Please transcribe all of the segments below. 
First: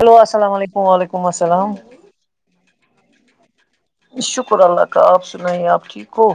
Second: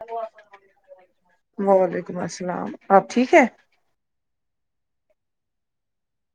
hello السلام علیکم وعلیکم السلام وعلیکم السلام آ پ ٹھیک ہیں شکر اللہ کا اپ سنائیں آ پ ٹھیک ہو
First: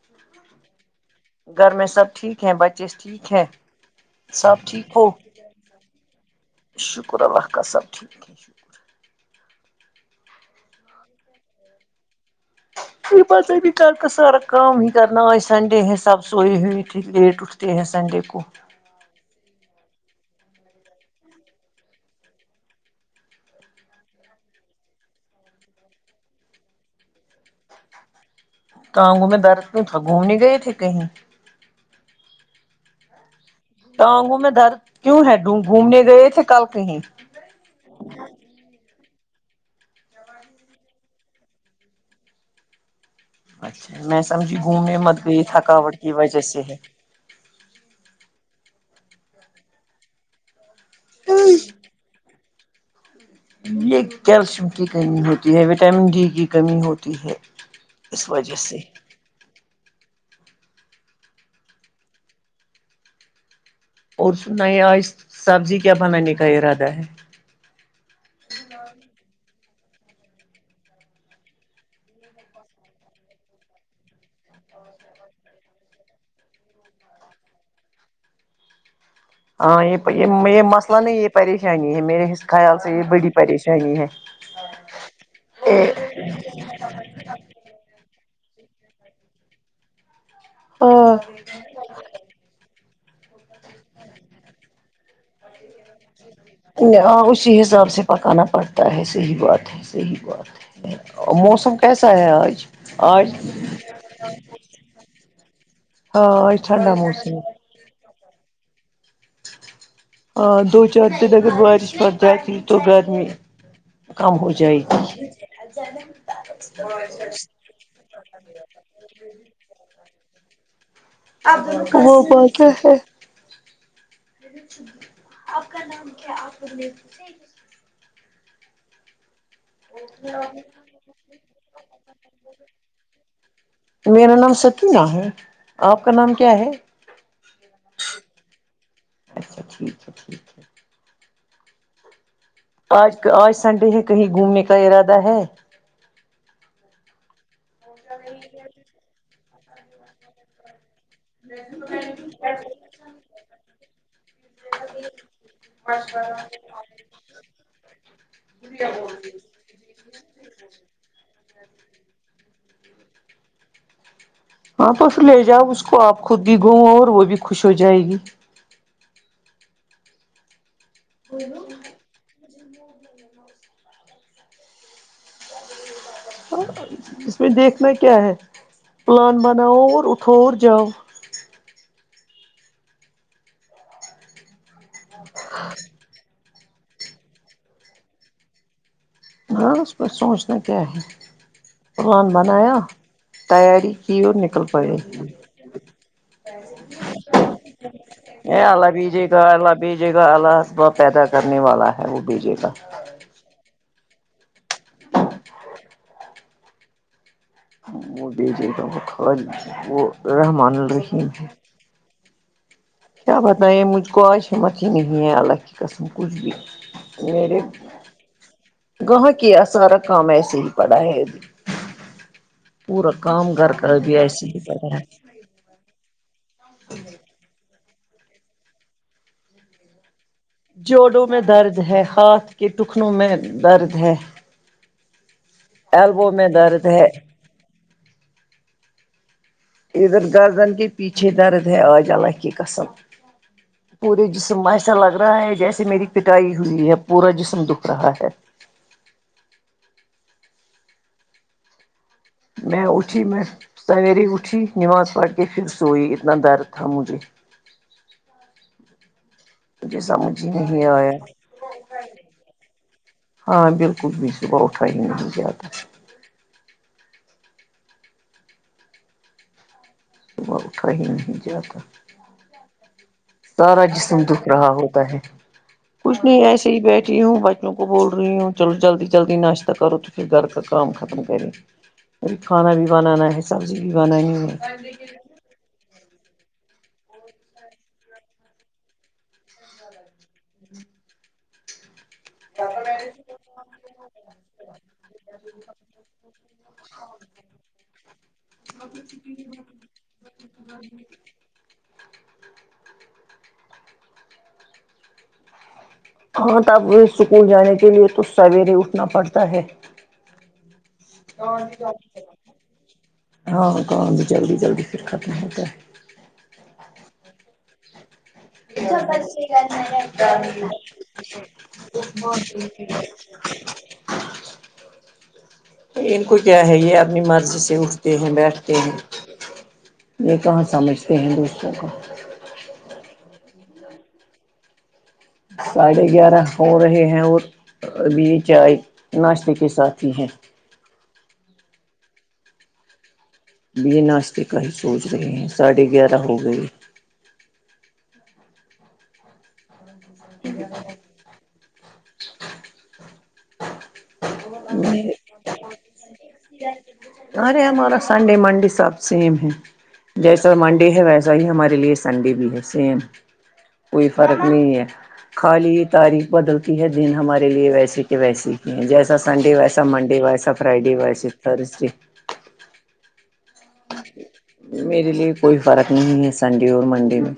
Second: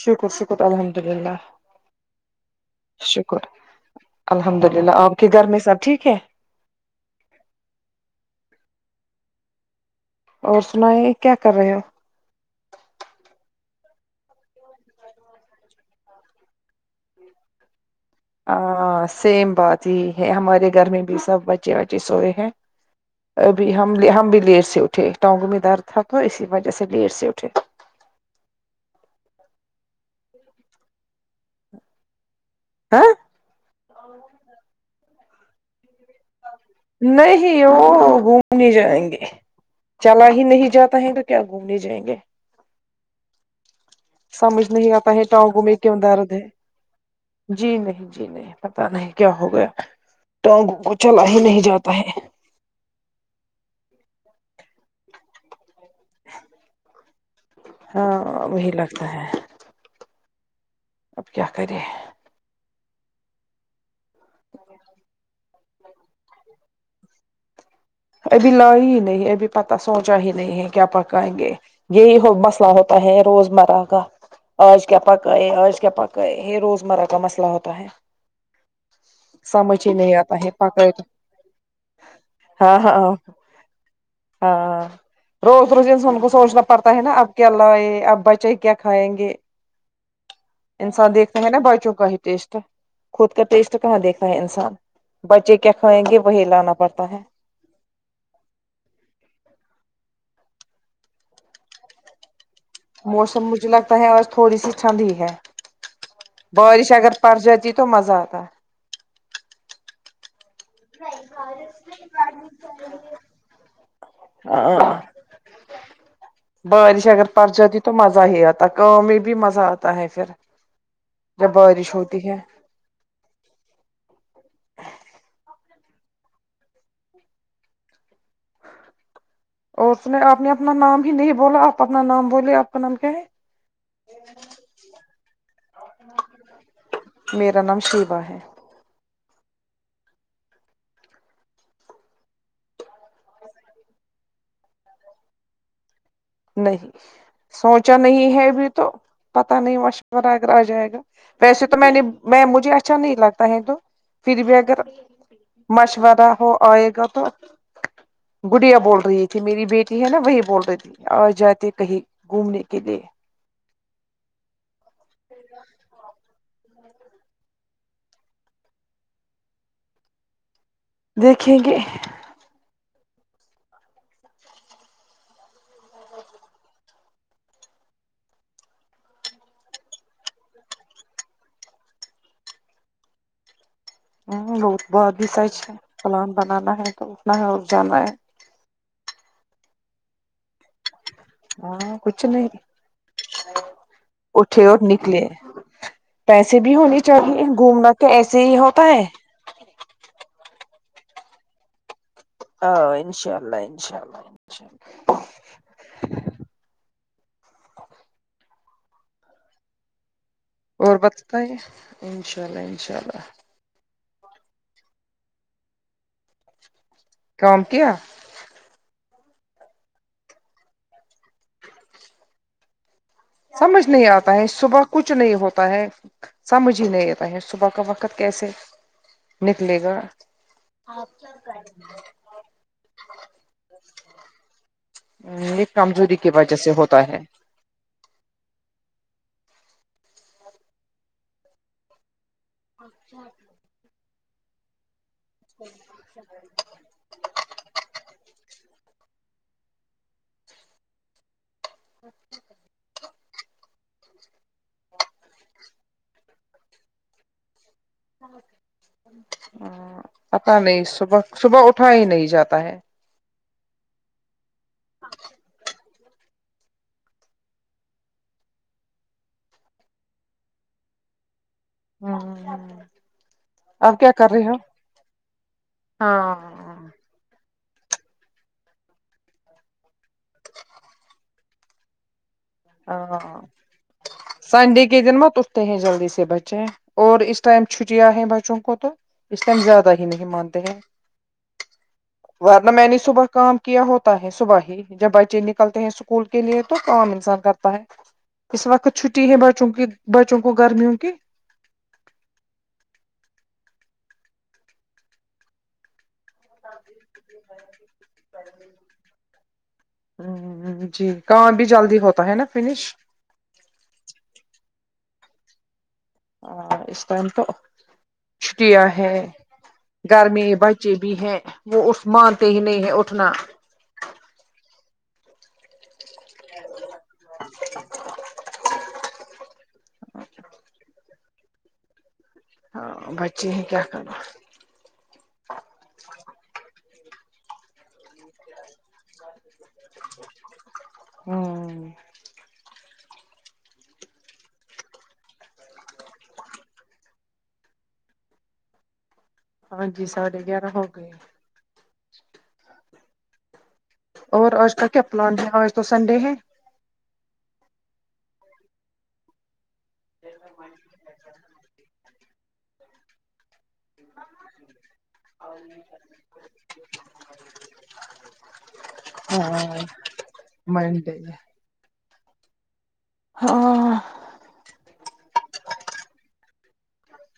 شکرشکر الحمدللہ گھر میں سب ٹھیک ہیں بچے ٹھیک شکر ہیں سب الحمدللہ ٹھیک ہو اپ کے گھر میں سب ٹھیک ہیں شکر اللہ کا سب ٹھیک اور سنائیں کیا کر رہے ہو اوپرسے بھی گھر کا سارا کام کرنا آج سنڈے ہے سب سوئے ہوئے تھی لیٹ اوٹ [unintelligible] ہاں سیم بات ہی ہے ہمارے گھر میں بھی سب بچے وچے سوئے ہیں ابھی ہم ہم بھی لیٹ سے اٹھے ٹانگ میں درد تھا تو اسی وجہ سے لیٹ سے اٹھے ٹانگوں میں درد تھا گھومنے گئے تھے کہیں ہاں ٹانگوں میں درد کیوں ہیں گھومنے گئے تھے کل کہیں ہیون گھومنے جائیں گے چلا ہی نہیں جاتا تو کیا گھومنے جائیں گے اچھا میں سمجھی سمجھ نہیں گھومنے آتا مت ہے گئی ٹانگوں میں تھکاوٹ کیوں کی درد وجہ ہے سے جی نہیں جی نہیں پتہ نہیں کیا ہو گیا ہے ٹانگوں کو چلا ہی نہیں جاتا یہ کیلشیم کی کمی ہوتی ہے وٹامن ڈی کی کمی ہوتی ہے ہاں اس وجہ وہی سے لگتا ہے اب کیا کریں اور سنائیں آج سبزی کیا بنانے کا ارادہ ہے ابھی لائی ہی نہیں ابھی پتہ سوچا ہی نہیں ہے کیا پکائیں گے یہی ہو مسئلہ ہوتا ہے روز مرہ کا اج کیا پکائے اج کیا پکائے یہ روزمرہ کا مسئلہ ہوتا ہے ہاں سمجھ ہی یہ نہیں آتا ہے یہ پکائے مسئلہ تو نہیں یہ پریشانی ہے میرے حس خیال ہاں سے ہاں یہ بڑی پریشانی ہے ہاں پتہ ہے نا اب کیا لائے اب بچے کیا کھائیں گے انسان دیکھتے ہاں ہیں نا بچوں کا ہی ٹیسٹ خود کا ٹیسٹ کہاں دیکھا ہے انسان بچے کیا کھائیں گے وہی لانا پڑتا ہے اس حساب سے پکانا پڑتا ہے صحیح بات ہے صحیح بات ہے موسم کیسا ہے آج آج موسم مجھے لگتا ہے اج تھوڑی سی ٹھنڈی ہے ہاں آج بارش ٹھنڈا اگر پڑ موسم جاتی تو مزہ آتا ہ دو چار دن اگر بارش پڑ جاتی تو گرمی کم ہو جائے گی بارش اگر پڑ جاتی تو مزہ ہی اتا گاؤں میں بھی مزہ اتا ہے پھر جب اب بارش وہ ہوتی بہت ہے پھر اپ کا نام کیا ہے اپ نے اس نے اپ نے اپنا نام ہی نہیں بولا اپ اپنا نام بولے اپ کا نام کیا ہے میرا نام سکینہ ہے اپ کا نام کیا ہے میرا نام شوا ہے [inaudible] آج آج سنڈے ہے کہیں گھومنے کا ارادہ ہے نہیں سوچا نہیں ہے بھی تو پتہ نہیں مشورہ اگر آ جائے گا ویسے تو میں نے میں مجھے اچھا نہیں لگتا ہے تو پھر بھی اگر مشورہ ہو آئے گا تو گڈیا بول رہی تھی میری بیٹ جی ہے نا وہی بول رہ تھی آج جاتی کہیں گھومنے کے لیے ہاں تو اس لے جاؤ اس کو آپ خود بھی گو اور وہ بھی خوش ہو جائے گی دیکھیں گے [inaudible] اس میں دیکھنا کیا ہے پلان بناؤ اور اٹھو اور جاؤ ہ بہت بہت بھی سچ ہے پلان بنانا ہے تو اٹنا ہے اور جانا ہے بس کو سوچنا کیا ہے ہاں کچھ پلان نہیں بنایا تیاری کی اور نکل اٹھے پڑے نکلے پیسے بھی ہونے چاہیے گھومنا تو ایسے ہی ا ہوتا ال الگ ہے ہی ج [unintelligible] ا بھی جے گا الہ اسباب پیدا کرنے والا ہے وہ بھیجے گا ہاں انشاء اللہ انشاء اللہ انشاء اللہ وہ بھیجے گا وہ رحمن الرحیم ہیں انشاءاللہ انشاء اللہ ابتائے مجھ کو آوش ہمت ہی نہیں ہے اللہ کی قسم کچھ بھی میرے کام کیا گہا کے ا سارا کام ایسے ہی پڑا ہے ابھی پور کام سمجھ نہیں بھی آتا ایسے ہے ہی صبح پڑا ہے کچھ نہیں ہوتا ہے سمجھ ہی نہیں آتا ہے صبح کا وقت کیسے نکلے گا جوڑوں میں درد ہے ہاتھ کے ٹکنوں میں درد ہے یہ کمزوری ایلبو کی میں وجہ سے درد ہوتا ہے ادھر گردن کے پیچھے درد ہے آج اللہ کی قسم پورے جسم میں ایسا لگ رہا ہے جیسے میری پٹائی ہوئی ہے پورا جسم دکھ رہا ہے میں اٹھی میں سحری اٹھی نماز پڑھ کے پھر سوئی اتنا درد تھا مجھے مجھے سمجھ ہی پتا نہیں آیا صبح صبح اٹھا ہی نہیں جاتا ہے ہاں بالکل بھی صبح اٹھا ہی نہیں جاتا صبح اٹھا ہی نہیں جاتا ہ سارا آپ کیا جسم کر دکھ رہے ہو رہا ہوتا ہے کچھ نہیں ایس سے ہی ہاں بیٹھی ہوں بچو کو بول رہی ہوں چلو جلدی جلدی ناشتہ کرو تو پھر گھر کا کام ختم کرے ابھی کھانا بھی بنانا ہے ہاں سبزی بھی بنانی ہے تے ہیں جلدی سے بچے اور اس ٹائم چھٹیاں ہیں بچوں کو تو اس لئے ہم زیادہ ہی نہیں مانتے ہیں ورنہ میں نے صبح کام کیا ہوتا ہے صبح ہی جب بچے نکلتے ہیں اسکول کے لیے تو کام انسان کرتا ہے اس وقت چھٹی ہے بچوں کی بچوں کو گرمیوں کی ہاں تب وہ اسکول جانے کے لیئے تو سویرے اٹھنا پڑتا ہے ہ جی کام بھی جلدی ہوتا ہے نا فنش ہاں کام بھی جلدی جلدی پھر ختم ہوتا ہے ہاں اس ٹائم تو چھٹیاں ہے گھر میں بچے بھی ہیں وہ اس مانتے ہی نہیں ہے اٹھنا ان کو کیا ہے یہ اپنی مرضی سے اٹھتے ہیں بیٹھتے ہیں یہ کہاں سمجھتے ہیں دوسروں کو ہاں بچے ہے کیا کرنہ ساڑھے گیارہ ہو رہے ہیں اور ابھی یہ چائے ناشتے کے ساتھ ہی ہیں ھممم یہ ناشتے کا ہی سوچ رہے ہیں ساڑھے گیارہ ہو گئے ہاں جی ساڑھے گیارہ ہوگئے اور آج کا کیا میں پلان ہیں آج تو سنڈے ہیں ارے ہمارا سنڈے منڈے سب سیم ہے جیسا منڈے ہے ویسا ہی ہمارے لیئے سنڈے بھی ہے سیم کوئی فرق نہیں ہے خالی تاریخ بدلتی ہے دن ہمارے لیے ویسیے کہ ویسی ہی ہے جیسا سنڈے ویسا ہاں منڈے ویسا فرائیڈے منڈے ویسے ہے تھرس دے ہاں میرے لیے کوئی فرق نہیں ہے سنڈے اور منڈے میں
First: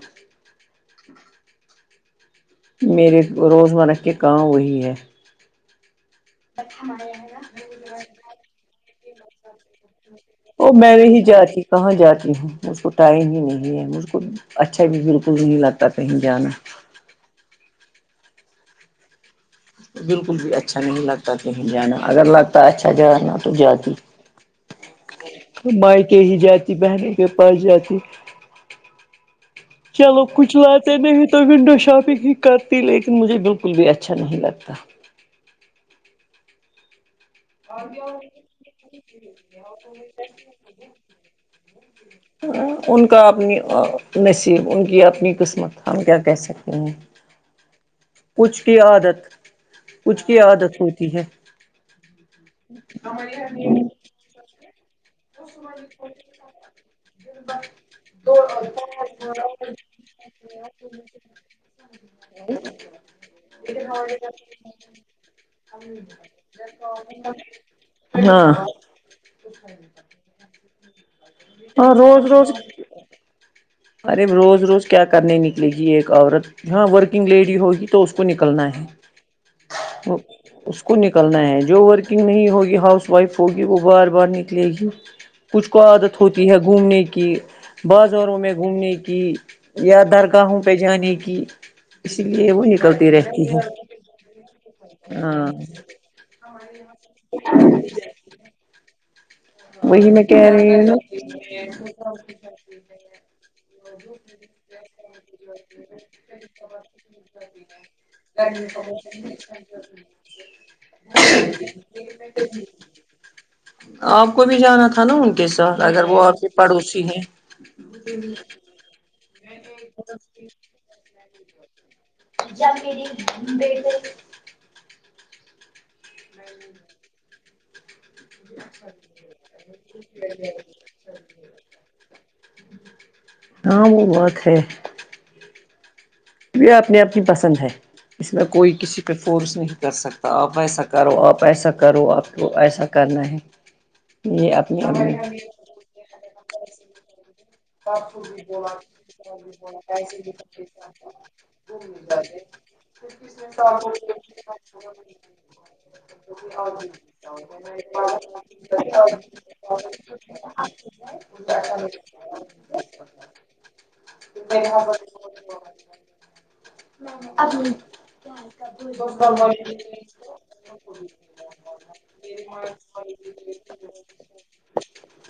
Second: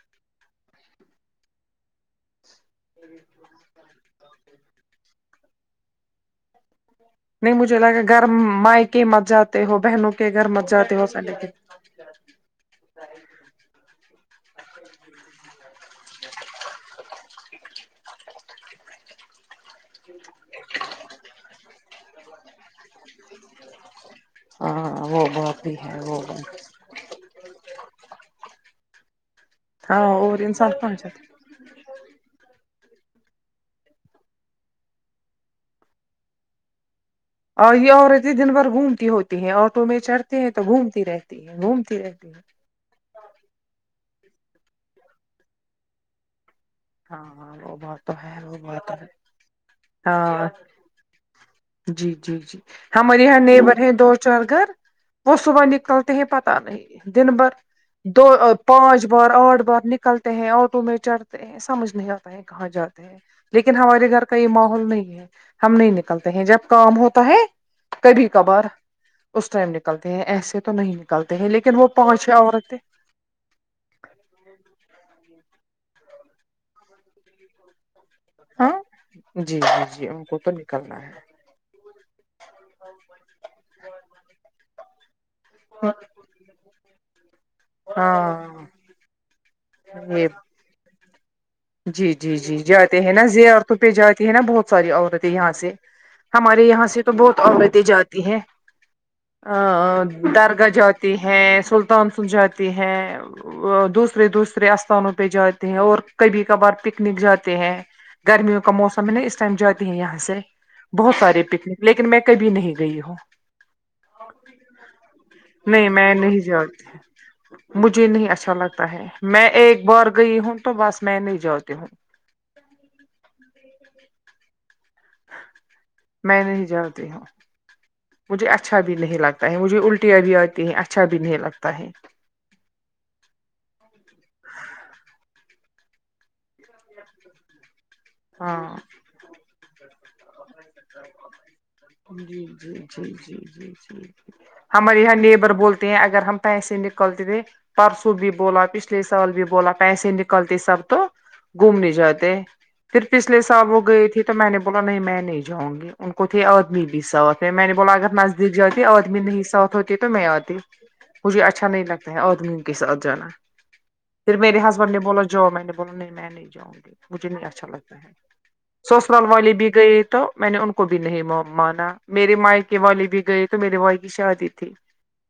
میرے روزمرہ کے کام وہی ہے کی مت جاتے ہو بہنوں کے گھر او مت میں جاتے ہو نہیں سنڈے کے جاتی کہاں جاتی مجھکو ٹائم ہی نہیں ہے مجھکو اچھا بھی بالکل بھی نہیں لگتا کہیں جانا بالکل بھی اچھا نہیں لگتا کہیں جانا اگر لگتا ہے اچھا جانا تو جاتی ہاں وہ بات ہی ہے وہ مائکے ہی بات جاتی بہنوں کے پاس جاتی ہاں چلو اور کچھ انسان کہاں لاتے جاتا ہے، نہیں تو ونڈو شاپنگ ہی کرتی لیکن مجھے اور یہ عورتیں دن بھر گھومتی ہوتی ہیں آٹو میں چڑھتی ہیں تو گھومتی رہتی ہیں گھومتی رہتی ہیں ان کا اپنی نصیب ان کی اپنی قسمت ہم کیا کہہ سکتے ہیں ہاں ہاں وہ بہت کچھ کی عادت کچھ کی ہاں عادت ہوتی ہے جی جی جی ہمارے یہاں نیبر ہیں دو چار گھر وہ صبح نکلتے ہیں پتہ نہیں دن بھر دو پانچ بار آٹھ بار نک نکلتے ہیں آٹو میں چڑھتے ہیں سب مجھ نہیں پتا ہے کہاں جاتے ہیں لیکن ہمارے گھر کا یہ ماحول نہیں ہے ہم نہیں نکلتے ہیں جب کام ہوتا ہے کبھی کا ہاں بار اس ٹائم نکلتے ہیں ایسے تو تو نہیں نکلتے ہیں لیکن وہ ہاں پانچ چھ روز روز عورتیں ارے روز روز کیا کرنے نکلیے گی ایک عورت ہاں ورکنگ لیڈی ہوگی تو اس کو نکلنا ہے جی جی جی ان کو تو اس کو نکلنا ہے جو ورکنگ نہیں ہوگی ہاؤس وائف ہوگی وہ بار بار نکلے گی کچھ کو عادت ہوتی ہے گھومنے کی بازاروں ہاں میں گھومنے کی یا یہ درگاہوں پہ جانے کی جی اسی جی لیے جی وہ جاتے نکلتی ہیں نا رہتی ہے زیارتوں پہ جاتے ہیں نا بہت ساری عورتیں ہاں یہاں سے ہمارے یہاں سے تو بہت عورتیں جاتی ہیں آا وہی میں کہہ درگاہ رہی ہوں جاتی ہے سلطان سل جاتی ہے دوسرے دوسرے استھانوں پہ جاتے ہیں اور کبھی کا بار پکنک جاتے ہیں گرمیوں کا موسم ہے نا اس ٹائم جاتے ہیں یہاں بہت سارے پکنک لیکن میں کبھی نہیں گئی ہوں آپ کو بھی جانا تھا نا ان کے ساتھ نہیں اگر میں وہ نہیں آپ کے پڑوسی ہیں پتا ہے میں ایک بار گئی ہوں تو بس میں نہیں جاتی ہوں میں نہیں جاتی ہوں مجھے اچھا بھی نہیں لگتا ہے مجھے الٹیاں بھی آتی ہیں اچھا بھی نہیں لگتا ہے اں وہ بات ہے یہ اپنے آپ ہی پسند ہے اس میں کوئی ہاں کسی پہ فورس نہیں کر سکتا آپ ا ایسا کرو آپ ایسا کرو آپ جی کو جی ایسا جی کرنا ہے جی جی جی یہ اپنی ہمارے یہاں نیبر بولتے اگر ہم پیسے نکلتے تھے پرسوں بھی بولا پچھلے سال بھی بولا پیسے نکلتے سب تو گھومنے جاتے پھر پچھلے سال وہ گئی تھی تو میں نے بولا نہیں میں نہیں جاؤں گی ان کو تھے آدمی بھی ساتھ ہے میں نے بولا اگر نزدیک جاتی آدمی نہیں ساتھ ہوتی تو میں آتی مجھے اچھا نہیں لگتا ہے اور کے ساتھ جانا پھر میرے ہسبینڈ نے بولا جاو میں نے بولا نہیں میں نہیں گ مجھے نہیں اچھا لگتا ہے سسرال والے بھی گئے تو میں نے ان کو بھی نہیں ما مانا میرے مائ کے والے بھی گئے تو میرے بھائی کی شادی تھی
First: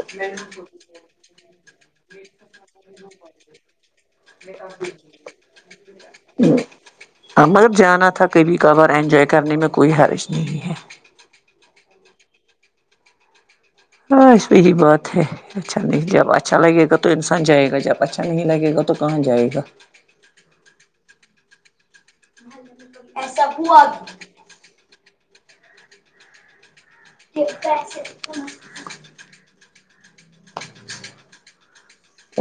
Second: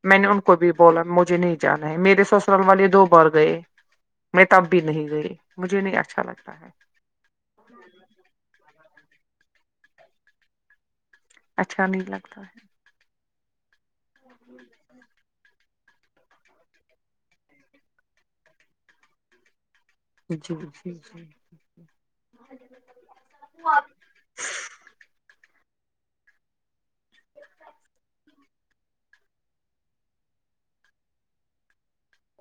میں نے ان کو بھی بولا مجھے نہیں جانا ہے میرے سسرال والے دو بار گئے میں تب بھی نہیں گئی مجھے نہیں اچھا لگتا ہے ہاں مطلب جانا تھا کبھی کبھار انجوائے کرنے میں کوئی حرج نہیں ہے اچھا نہیں لگتا ہے ہاں اس پہ ہی بات ہے اچھا نہیں جب اچھا لگے گا تو انسان جائے گا جب اچھا نہیں لگے گا تو کہاں جائے گا جی جی ایسا ہوا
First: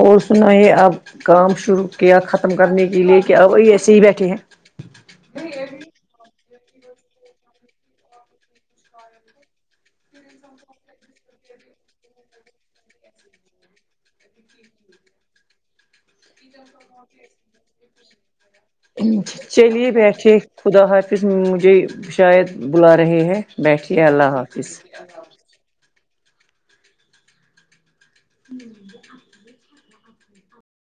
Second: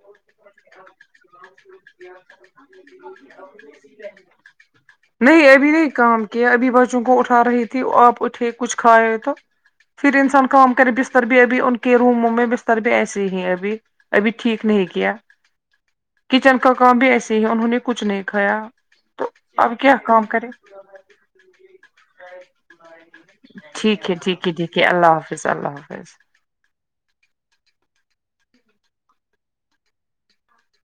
اور سنائیں اب کام شروع کیا ختم کرنے کے لے کہ اب بھائی ایسے ہی بیٹھے ہیں نہیں ابھی نہیں کام کیا ابھی بچوں کو اٹھا رہی تھی آپ اٹھے کچھ کھاائے تو پھر انسان کام کرے بستر بھی ابھی ان کے روموں میں بستر بھی ایسے ہی ہیں ابھی ابھی ٹھیک نہیں کیا کچن کا کام بھی ایسے ہی انہوں نے کچھ نہیں کھایا تو اب چلیے کیا کام بیٹھیے کرے خدا حافظ مجھے شاید بلا رہے ہیں بیٹھیے اللہ حافظ اشاء اللہ حافظ